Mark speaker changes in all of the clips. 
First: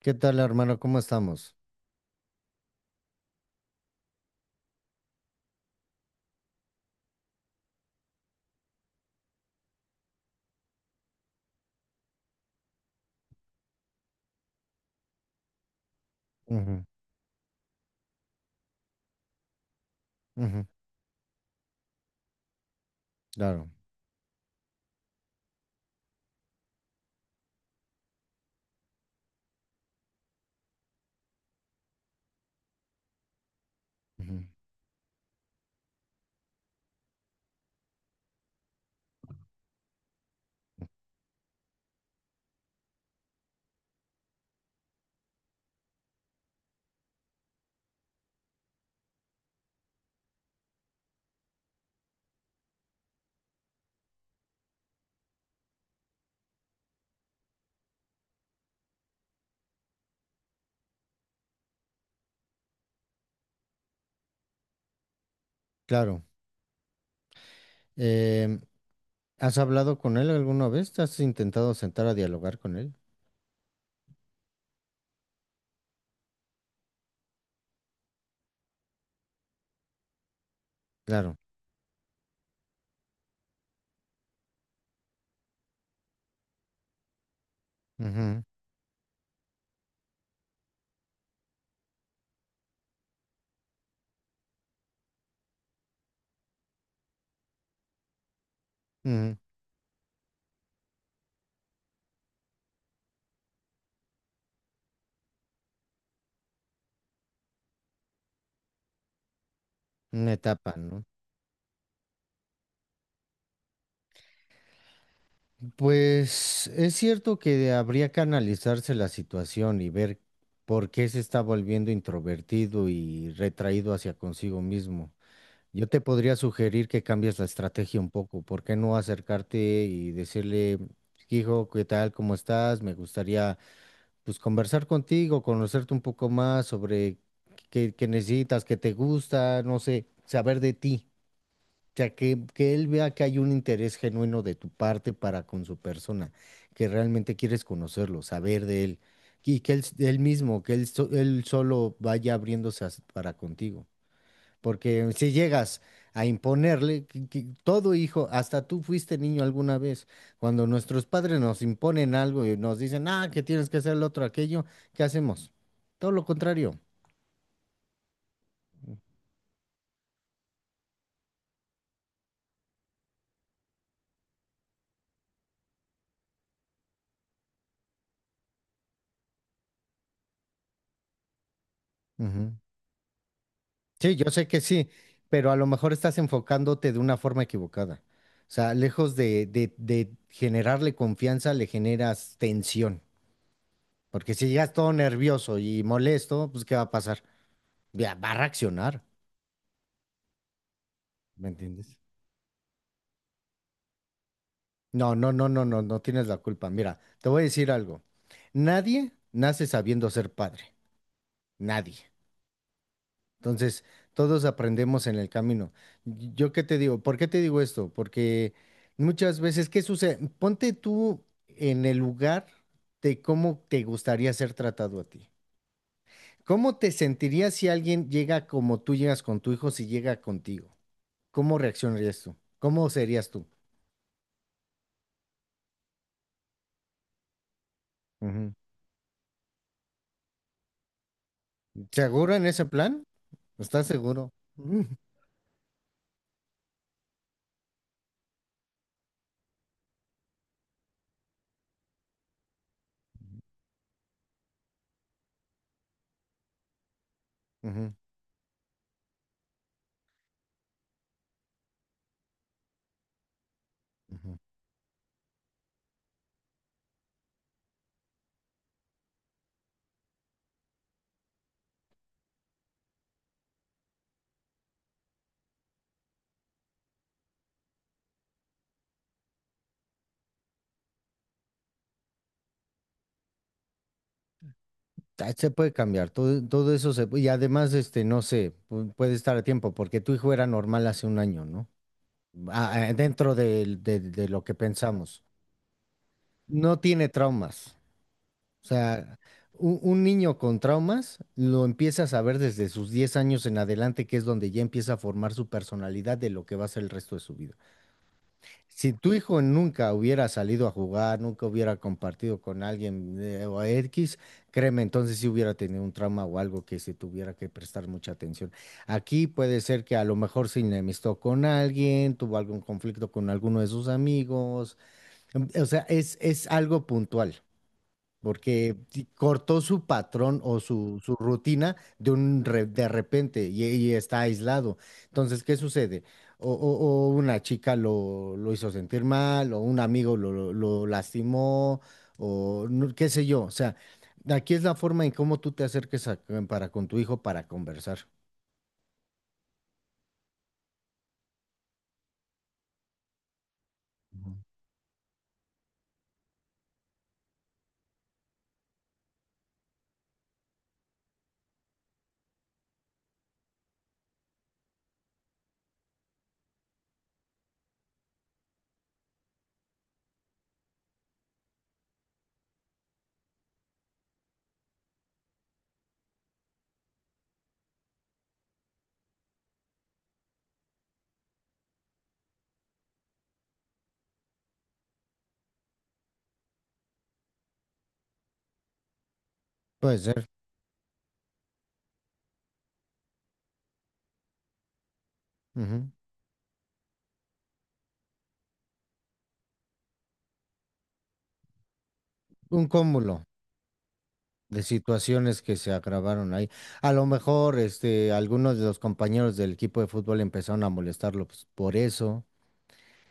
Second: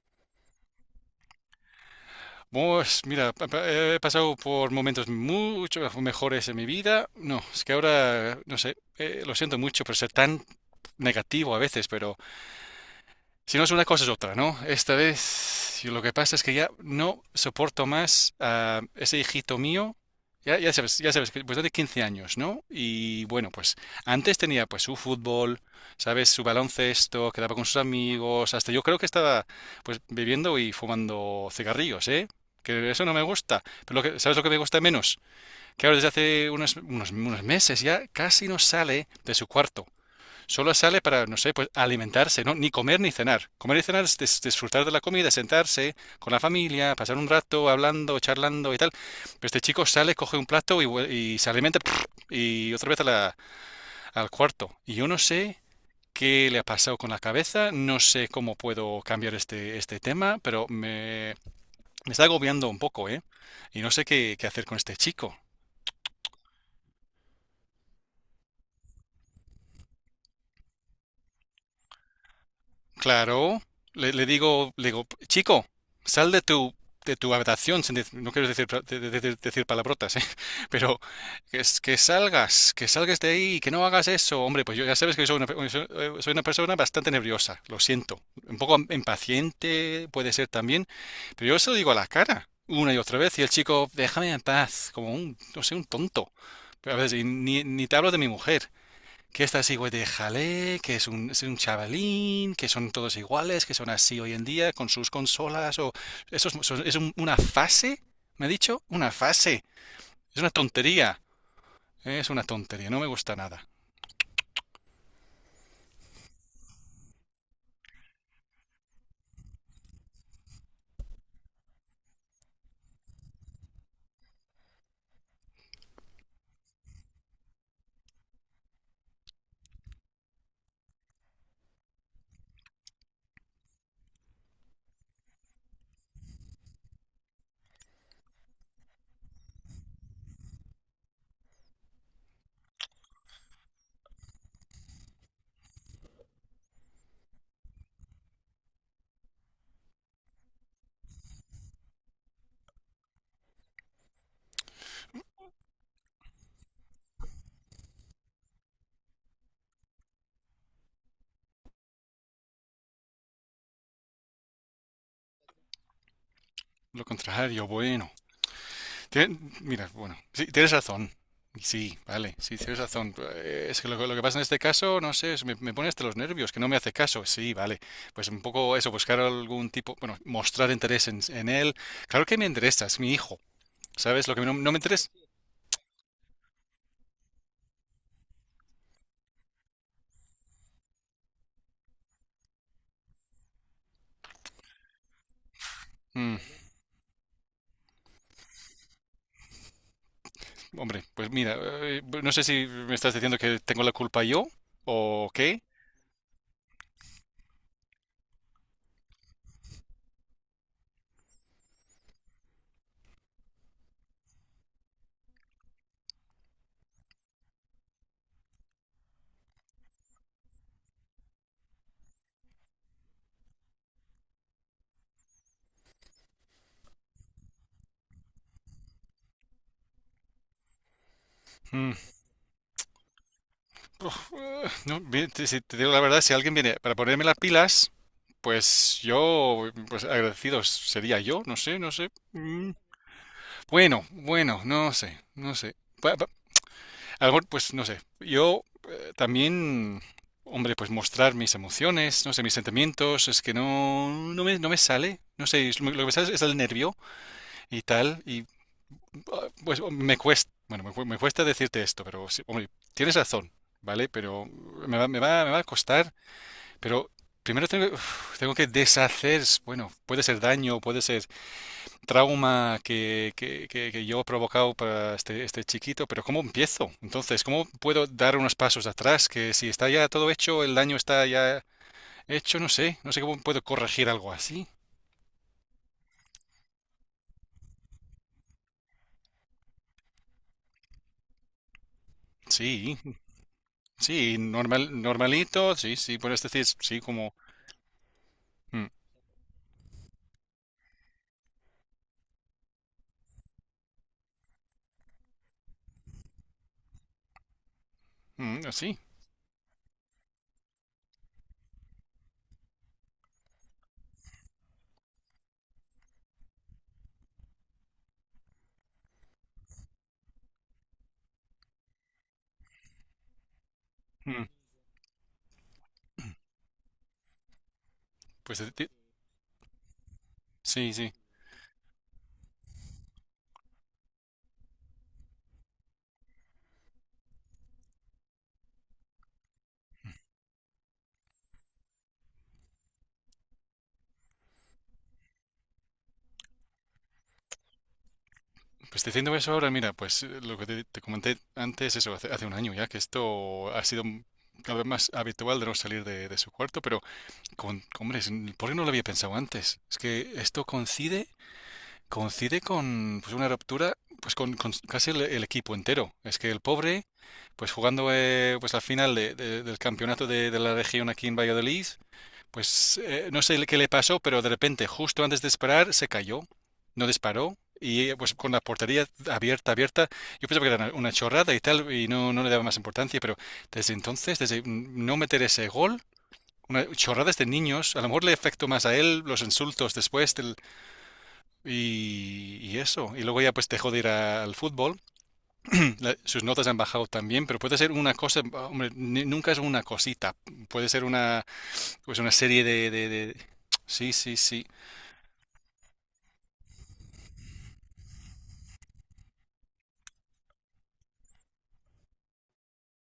Speaker 1: ¿Qué tal, hermano? ¿Cómo estamos?
Speaker 2: Pues mira, he pasado por momentos mucho mejores en mi vida. No, es que ahora, no sé, lo siento mucho por ser tan negativo a veces, pero si no es una cosa, es otra, ¿no? Esta vez yo lo que pasa es que ya
Speaker 1: Ujú,
Speaker 2: no soporto más a ese hijito mío. Ya,
Speaker 1: ujú,
Speaker 2: ya sabes, ya sabes, que pues tiene 15 años, ¿no? Y bueno,
Speaker 1: claro,
Speaker 2: pues antes tenía pues su fútbol, ¿sabes? Su baloncesto, quedaba con sus amigos, hasta yo creo que estaba pues bebiendo y fumando cigarrillos, ¿eh? Que eso no me gusta. Pero lo ¿sabes
Speaker 1: ujú,
Speaker 2: lo que me gusta menos? Que ahora desde hace unos meses ya casi no sale de su cuarto. Solo sale para, no sé, pues alimentarse, ¿no? Ni comer ni cenar. Comer y cenar es disfrutar de la comida, sentarse con la familia, pasar un rato hablando, charlando y tal. Pero este chico sale, coge un plato y y se alimenta y otra vez al cuarto. Y yo no sé qué le ha pasado con la cabeza, no sé cómo puedo cambiar este tema, pero me está agobiando un poco, ¿eh? Y no sé qué hacer con este chico.
Speaker 1: claro. Em, ¿Has hablado con él alguna vez? ¿Te has intentado sentar a dialogar con él?
Speaker 2: Claro, le digo, chico, sal de tu habitación, sin no quiero decir, decir palabrotas, ¿eh? Pero
Speaker 1: Claro.
Speaker 2: que salgas de ahí, que no hagas eso. Hombre, pues yo ya sabes que soy soy soy una persona bastante nerviosa, lo siento.
Speaker 1: Ujú,
Speaker 2: Un poco impaciente puede ser también, pero yo se lo digo a la cara una y otra vez y el chico, déjame en paz, como un, no sé, un tonto. Pero a veces, y ni te hablo de mi mujer
Speaker 1: ujú.
Speaker 2: que está así, güey, de jalé, que es es un chavalín, que son todos iguales, que son así hoy en día, con sus consolas, o... Eso es una fase, ¿me ha dicho? Una fase.
Speaker 1: Una
Speaker 2: Es una
Speaker 1: etapa, ¿no?
Speaker 2: tontería. Es una tontería, no me gusta nada.
Speaker 1: Pues es cierto que habría que analizarse la situación y ver por qué se está volviendo introvertido y retraído hacia consigo mismo. Yo te podría sugerir que cambies la estrategia un poco. ¿Por qué no acercarte y decirle, hijo, ¿qué tal? ¿Cómo estás? Me gustaría pues conversar contigo, conocerte un poco más sobre qué necesitas, qué te gusta, no sé, saber de ti. O sea, que él vea que hay un interés genuino de tu parte para con su persona, que realmente quieres conocerlo, saber de él, y que él mismo, él solo vaya para contigo. Porque si llegas a imponerle, que todo hijo, hasta tú fuiste niño alguna vez, cuando nuestros padres nos imponen algo y nos dicen, ah, que tienes que hacer lo otro, aquello, ¿qué hacemos? Todo lo contrario.
Speaker 2: Lo contrario, bueno. Mira, bueno, sí, tienes razón. Sí, vale, sí, tienes razón. Es que lo que pasa en este caso, no sé, me pone hasta los nervios, que no me hace caso. Sí, vale. Pues un poco eso, buscar algún tipo, bueno, mostrar interés en él. Claro que me
Speaker 1: Ujú.
Speaker 2: interesa, es mi hijo.
Speaker 1: Sí,
Speaker 2: ¿Sabes
Speaker 1: yo
Speaker 2: lo que
Speaker 1: sé que
Speaker 2: no me
Speaker 1: sí,
Speaker 2: interesa?
Speaker 1: pero a lo mejor estás enfocándote de una forma equivocada. O sea, lejos de generarle confianza, le generas tensión. Porque si llegas todo nervioso y
Speaker 2: Mm,
Speaker 1: molesto, pues ¿qué va a pasar? Ya, va a reaccionar,
Speaker 2: hombre, pues
Speaker 1: ¿me
Speaker 2: mira,
Speaker 1: entiendes?
Speaker 2: no sé si me estás diciendo que tengo la culpa yo o qué.
Speaker 1: No tienes la culpa. Mira, te voy a decir algo. Nadie nace sabiendo ser padre. Nadie. Entonces, todos aprendemos en el camino. ¿Yo qué te digo? ¿Por qué te digo esto? Porque muchas veces, ¿qué sucede? Ponte tú en el lugar de cómo te gustaría ser tratado a ti. ¿Cómo te sentirías si alguien llega como tú llegas con tu hijo, si llega contigo? ¿Cómo
Speaker 2: Mm,
Speaker 1: reaccionarías tú? ¿Cómo serías tú?
Speaker 2: no, bien, si te digo la verdad, si alguien viene para ponerme las pilas,
Speaker 1: Ujú.
Speaker 2: pues yo, pues agradecido sería yo, no sé, no sé.
Speaker 1: ¿Seguro en ese plan? ¿Estás
Speaker 2: Bueno,
Speaker 1: seguro?
Speaker 2: bueno, no sé, no sé. Pa- pa- A lo mejor, pues no sé. Yo también, hombre, pues mostrar mis emociones, no sé, mis sentimientos, es que no, no no me sale. No sé, es lo que me sale es el nervio y
Speaker 1: Ujú,
Speaker 2: tal. Pues me cuesta, bueno, me cuesta decirte esto, pero sí, hombre, tienes razón, ¿vale?
Speaker 1: ujú.
Speaker 2: Pero me va a costar, pero primero tengo, uf, tengo que deshacer, bueno, puede ser daño, puede ser trauma que yo he provocado para este chiquito, pero ¿cómo empiezo? Entonces, ¿cómo puedo dar unos pasos atrás? Que si está ya todo hecho, el daño está ya hecho, no sé, no sé cómo puedo corregir algo así.
Speaker 1: Ah, se puede cambiar, todo eso se puede, y además, este, no sé, puede estar a tiempo, porque tu hijo era normal hace un año, ¿no? Ah, ah,
Speaker 2: Sí,
Speaker 1: de
Speaker 2: sí,
Speaker 1: lo que
Speaker 2: normal,
Speaker 1: pensamos.
Speaker 2: normalito, sí, sí, puedes decir,
Speaker 1: No
Speaker 2: sí,
Speaker 1: tiene
Speaker 2: como,
Speaker 1: traumas. O
Speaker 2: mm,
Speaker 1: sea, un niño con traumas lo empiezas a ver desde sus 10 años en adelante, que es donde ya empieza a formar su personalidad de lo que va a ser el resto de su vida.
Speaker 2: mm,
Speaker 1: Si
Speaker 2: así.
Speaker 1: tu hijo nunca hubiera salido a jugar, nunca hubiera compartido con alguien o X, créeme, entonces sí hubiera tenido un trauma o algo que se tuviera que prestar mucha atención. Aquí puede ser que a lo mejor se enemistó con alguien, tuvo algún conflicto con alguno de sus
Speaker 2: Mm,
Speaker 1: amigos. O sea, es algo puntual
Speaker 2: pues
Speaker 1: porque cortó su patrón o
Speaker 2: sí, sí.
Speaker 1: su rutina de repente y está aislado. Entonces, ¿qué sucede? O una chica lo hizo sentir mal, o un amigo lo lastimó, o no- qué sé yo. O sea, aquí es la forma en cómo tú te acerques a- para con tu hijo para conversar.
Speaker 2: Pues te diciendo eso ahora, mira, pues lo que te comenté antes, eso, hace 1 año ya, que esto ha sido
Speaker 1: Ujú.
Speaker 2: cada vez más habitual de no salir de su cuarto, pero, con, hombre, ¿por qué no lo había pensado antes? Es que esto coincide, coincide con pues, una ruptura, pues con casi el equipo entero. Es que el pobre, pues jugando pues la final del campeonato de la región aquí en Valladolid, Pues no sé qué le pasó, pero de repente, justo antes de disparar, se cayó, no disparó. Y pues con la portería abierta, abierta, yo pensaba que era una chorrada y tal, y no, no le daba más importancia, pero desde entonces, desde no meter ese gol, una, chorradas de niños, a lo mejor le afectó más a él los insultos
Speaker 1: Puede ser.
Speaker 2: después del, y eso. Y luego ya pues dejó de ir al fútbol,
Speaker 1: Ujú.
Speaker 2: Sus notas han bajado también, pero puede ser una cosa, hombre, nunca es una cosita, puede ser una pues una serie
Speaker 1: Un
Speaker 2: de, de,
Speaker 1: cúmulo
Speaker 2: de- Sí, sí,
Speaker 1: de
Speaker 2: sí.
Speaker 1: situaciones que se agravaron ahí. A lo mejor, este, algunos de los compañeros del equipo de fútbol empezaron a molestarlo, pues, por eso,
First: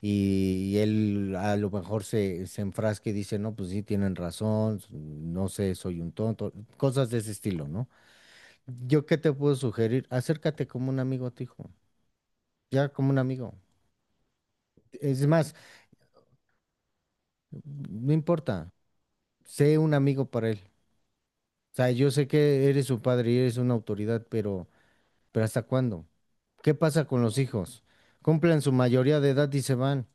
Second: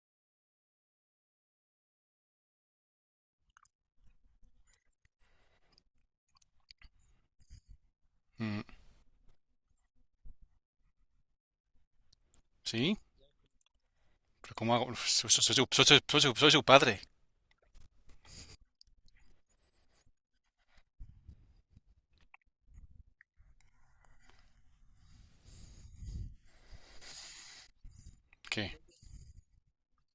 Speaker 1: y él a lo mejor se enfrasca y dice, no, pues sí, tienen razón, no sé, soy un tonto, cosas de ese estilo, ¿no?
Speaker 2: Mm,
Speaker 1: ¿Yo qué te puedo sugerir? Acércate como un amigo a tu hijo, ya
Speaker 2: ¿sí?
Speaker 1: como un amigo.
Speaker 2: ¿Pero cómo hago?
Speaker 1: Es más,
Speaker 2: Soy su padre.
Speaker 1: no importa, sé un amigo para él. O sea, yo sé que eres su padre y eres una autoridad, pero ¿hasta cuándo? ¿Qué pasa con los hijos? Cumplen su
Speaker 2: ¿Qué?
Speaker 1: mayoría de edad y se van,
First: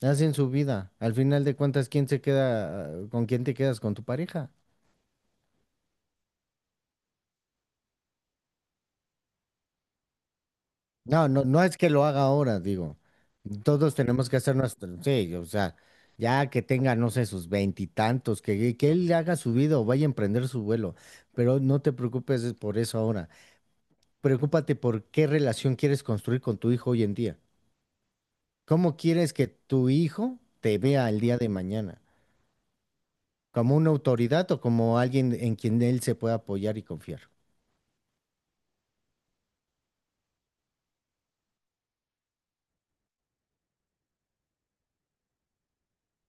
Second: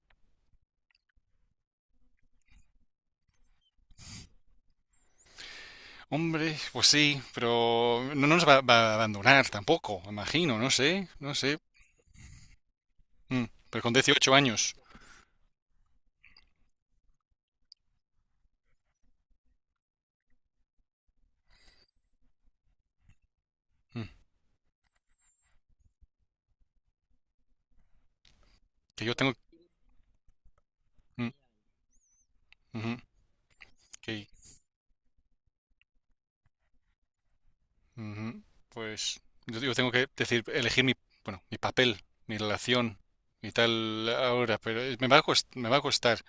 Speaker 1: hacen su vida. Al final de cuentas, ¿quién se queda, con quién te quedas con tu pareja?
Speaker 2: Hombre, pues sí, pero no, va a abandonar tampoco, me imagino, no sé,
Speaker 1: No,
Speaker 2: no
Speaker 1: no,
Speaker 2: sé.
Speaker 1: no es que lo haga ahora, digo.
Speaker 2: Mm, pero con
Speaker 1: Todos tenemos
Speaker 2: 18
Speaker 1: que hacer
Speaker 2: años,
Speaker 1: nuestro, sí, o sea, ya que tenga, no sé, sus veintitantos, que él haga su vida o vaya a emprender su vuelo, pero no te preocupes es por eso ahora.
Speaker 2: mm,
Speaker 1: Preocúpate por qué relación quieres construir con tu hijo hoy en día. ¿Cómo
Speaker 2: que yo
Speaker 1: quieres
Speaker 2: tengo...
Speaker 1: que tu hijo te vea el
Speaker 2: mm,
Speaker 1: día de mañana?
Speaker 2: ujú,
Speaker 1: Como una
Speaker 2: que,
Speaker 1: autoridad o como alguien en quien él se pueda apoyar y confiar.
Speaker 2: ujú, pues yo tengo que decir, elegir bueno, mi papel, mi relación y tal ahora, pero me va a costar.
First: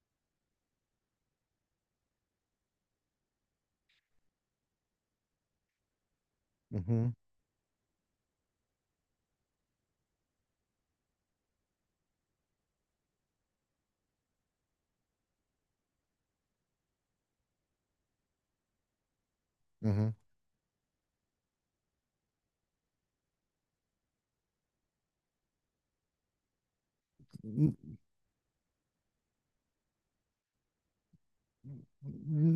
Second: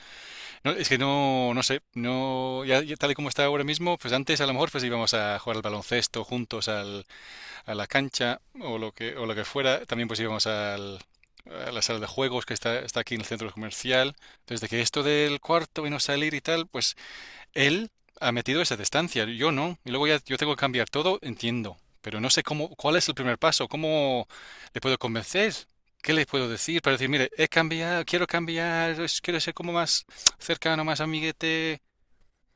Speaker 2: No, es que no, no sé, no, ya, ya tal y como está ahora mismo, pues antes a lo mejor pues íbamos a jugar al baloncesto juntos al,
Speaker 1: Ujú,
Speaker 2: a la cancha o o lo que fuera, también pues íbamos al, a la sala de juegos está aquí en el centro comercial, desde que esto del cuarto y no salir y tal, pues él ha metido esa distancia, yo no, y luego
Speaker 1: ujú.
Speaker 2: ya yo tengo que cambiar todo, entiendo, pero no sé cómo, cuál es el primer paso, cómo le puedo convencer, qué le puedo decir para decir, mire, he
Speaker 1: N-
Speaker 2: cambiado, quiero cambiar, quiero ser como más cercano, más amiguete.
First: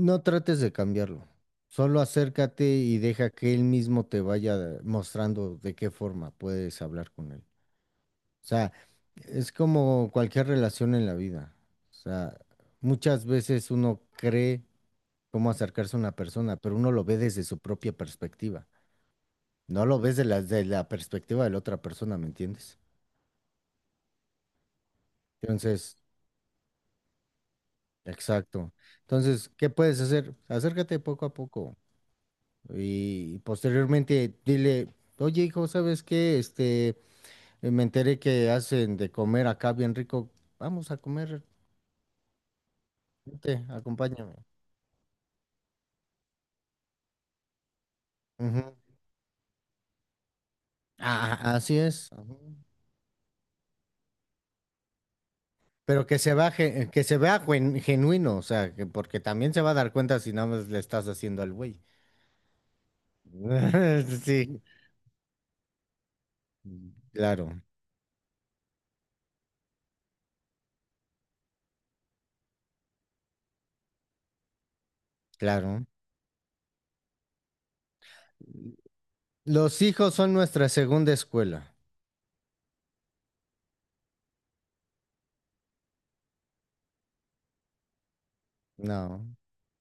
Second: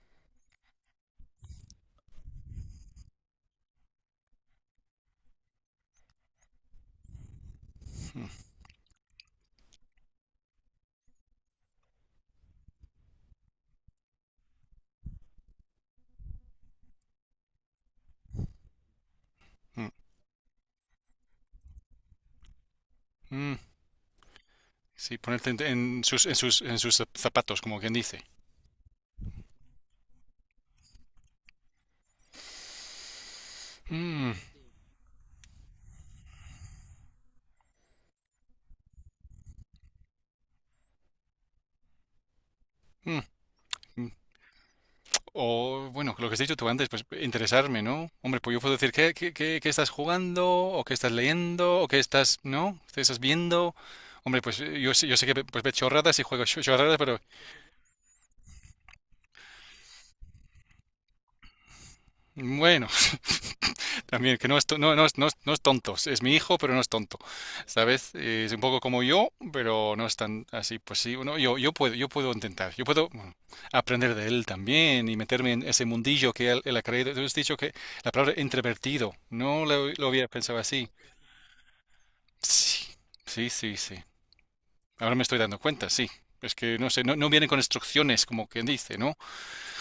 Speaker 1: No trates de cambiarlo, solo acércate y deja que él mismo te vaya mostrando de qué forma puedes hablar con él.
Speaker 2: Mm,
Speaker 1: O sea, es como cualquier relación en la vida. O sea, muchas veces uno cree cómo acercarse a una persona, pero uno lo ve desde su propia perspectiva. No
Speaker 2: mm,
Speaker 1: lo ves de la perspectiva de la otra persona, ¿me entiendes?
Speaker 2: mm. Sí, ponerte
Speaker 1: Entonces,
Speaker 2: en sus, en sus, en sus zapatos, como quien dice.
Speaker 1: exacto. Entonces, ¿qué puedes hacer? Acércate poco a poco y
Speaker 2: Mm,
Speaker 1: posteriormente dile, oye hijo, ¿sabes qué? Este, me enteré que hacen de comer acá bien rico. Vamos a comer,
Speaker 2: mm,
Speaker 1: vente,
Speaker 2: mm.
Speaker 1: acompáñame.
Speaker 2: O, bueno, lo que has dicho tú antes, pues interesarme, ¿no? Hombre, pues yo
Speaker 1: Ujú.
Speaker 2: puedo decir, ¿qué estás jugando? ¿O qué estás
Speaker 1: Ah, así
Speaker 2: leyendo? ¿O qué
Speaker 1: es.
Speaker 2: estás,
Speaker 1: Ujú.
Speaker 2: ¿no? ¿Qué estás viendo? Hombre, pues yo sé pues, ve
Speaker 1: Pero que
Speaker 2: chorradas y
Speaker 1: se
Speaker 2: juego
Speaker 1: vea,
Speaker 2: chorradas, pero
Speaker 1: genuino, o sea, porque también se va a dar cuenta si nada más le estás haciendo al güey.
Speaker 2: bueno, También, que
Speaker 1: Sí,
Speaker 2: no, no es tonto. Es mi hijo, pero no es tonto.
Speaker 1: claro,
Speaker 2: ¿Sabes? Es un poco como yo, pero no es tan así. Pues sí, uno, yo, yo puedo intentar. Yo puedo bueno, aprender de él también y meterme en
Speaker 1: claro.
Speaker 2: ese mundillo él ha creído. Tú has dicho que la palabra introvertido, no
Speaker 1: Los
Speaker 2: lo, lo
Speaker 1: hijos
Speaker 2: había
Speaker 1: son
Speaker 2: pensado
Speaker 1: nuestra
Speaker 2: así.
Speaker 1: segunda escuela.
Speaker 2: Sí, sí. Ahora me estoy dando cuenta, sí. Es que no sé, no, no vienen con instrucciones, como quien
Speaker 1: No,
Speaker 2: dice, ¿no?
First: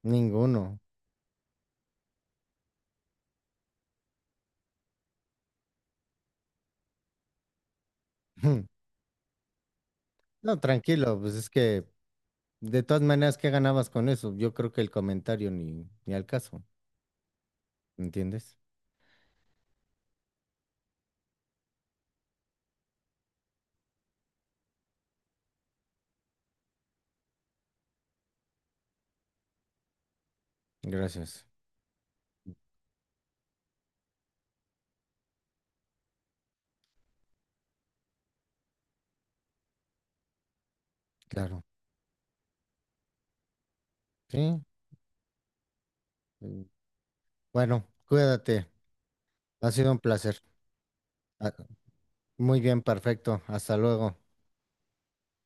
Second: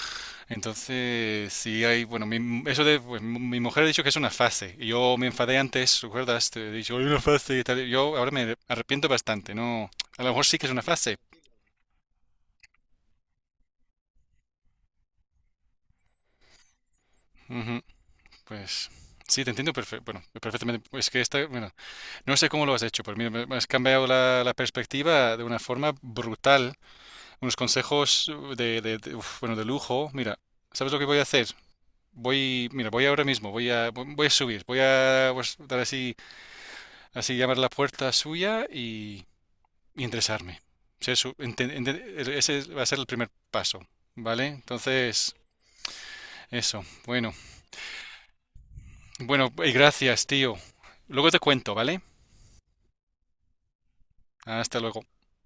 Speaker 1: ninguno.
Speaker 2: Entonces, sí hay, bueno, eso de, pues, mi mujer ha dicho que es una fase, y yo me enfadé antes, ¿recuerdas? Te he dicho, hay una fase y tal, yo ahora me arrepiento bastante, ¿no? A lo mejor
Speaker 1: No,
Speaker 2: sí que es una fase.
Speaker 1: tranquilo, pues es que de todas maneras, ¿qué ganabas con eso? Yo creo que el comentario ni al caso,
Speaker 2: Ujú,
Speaker 1: ¿entiendes?
Speaker 2: pues, sí, te entiendo bueno, perfectamente, es que esta, bueno, no sé cómo lo has hecho, pero mira, me has cambiado la perspectiva de una forma brutal, unos consejos uf, bueno, de lujo, mira, ¿sabes lo que voy a
Speaker 1: Gracias,
Speaker 2: hacer? Voy, mira, voy ahora mismo, voy a subir, voy a pues, dar así Así llamar a la puerta suya y enderezarme. O sea,
Speaker 1: claro.
Speaker 2: enten- ese va a ser el primer paso, ¿vale?
Speaker 1: Sí.
Speaker 2: Entonces,
Speaker 1: Mm,
Speaker 2: eso. Bueno,
Speaker 1: bueno, cuídate.
Speaker 2: bueno,
Speaker 1: Ha
Speaker 2: y
Speaker 1: sido un
Speaker 2: gracias,
Speaker 1: placer.
Speaker 2: tío. Luego te
Speaker 1: Ah,
Speaker 2: cuento, ¿vale?
Speaker 1: muy bien, perfecto. Hasta luego.
Speaker 2: Hasta luego.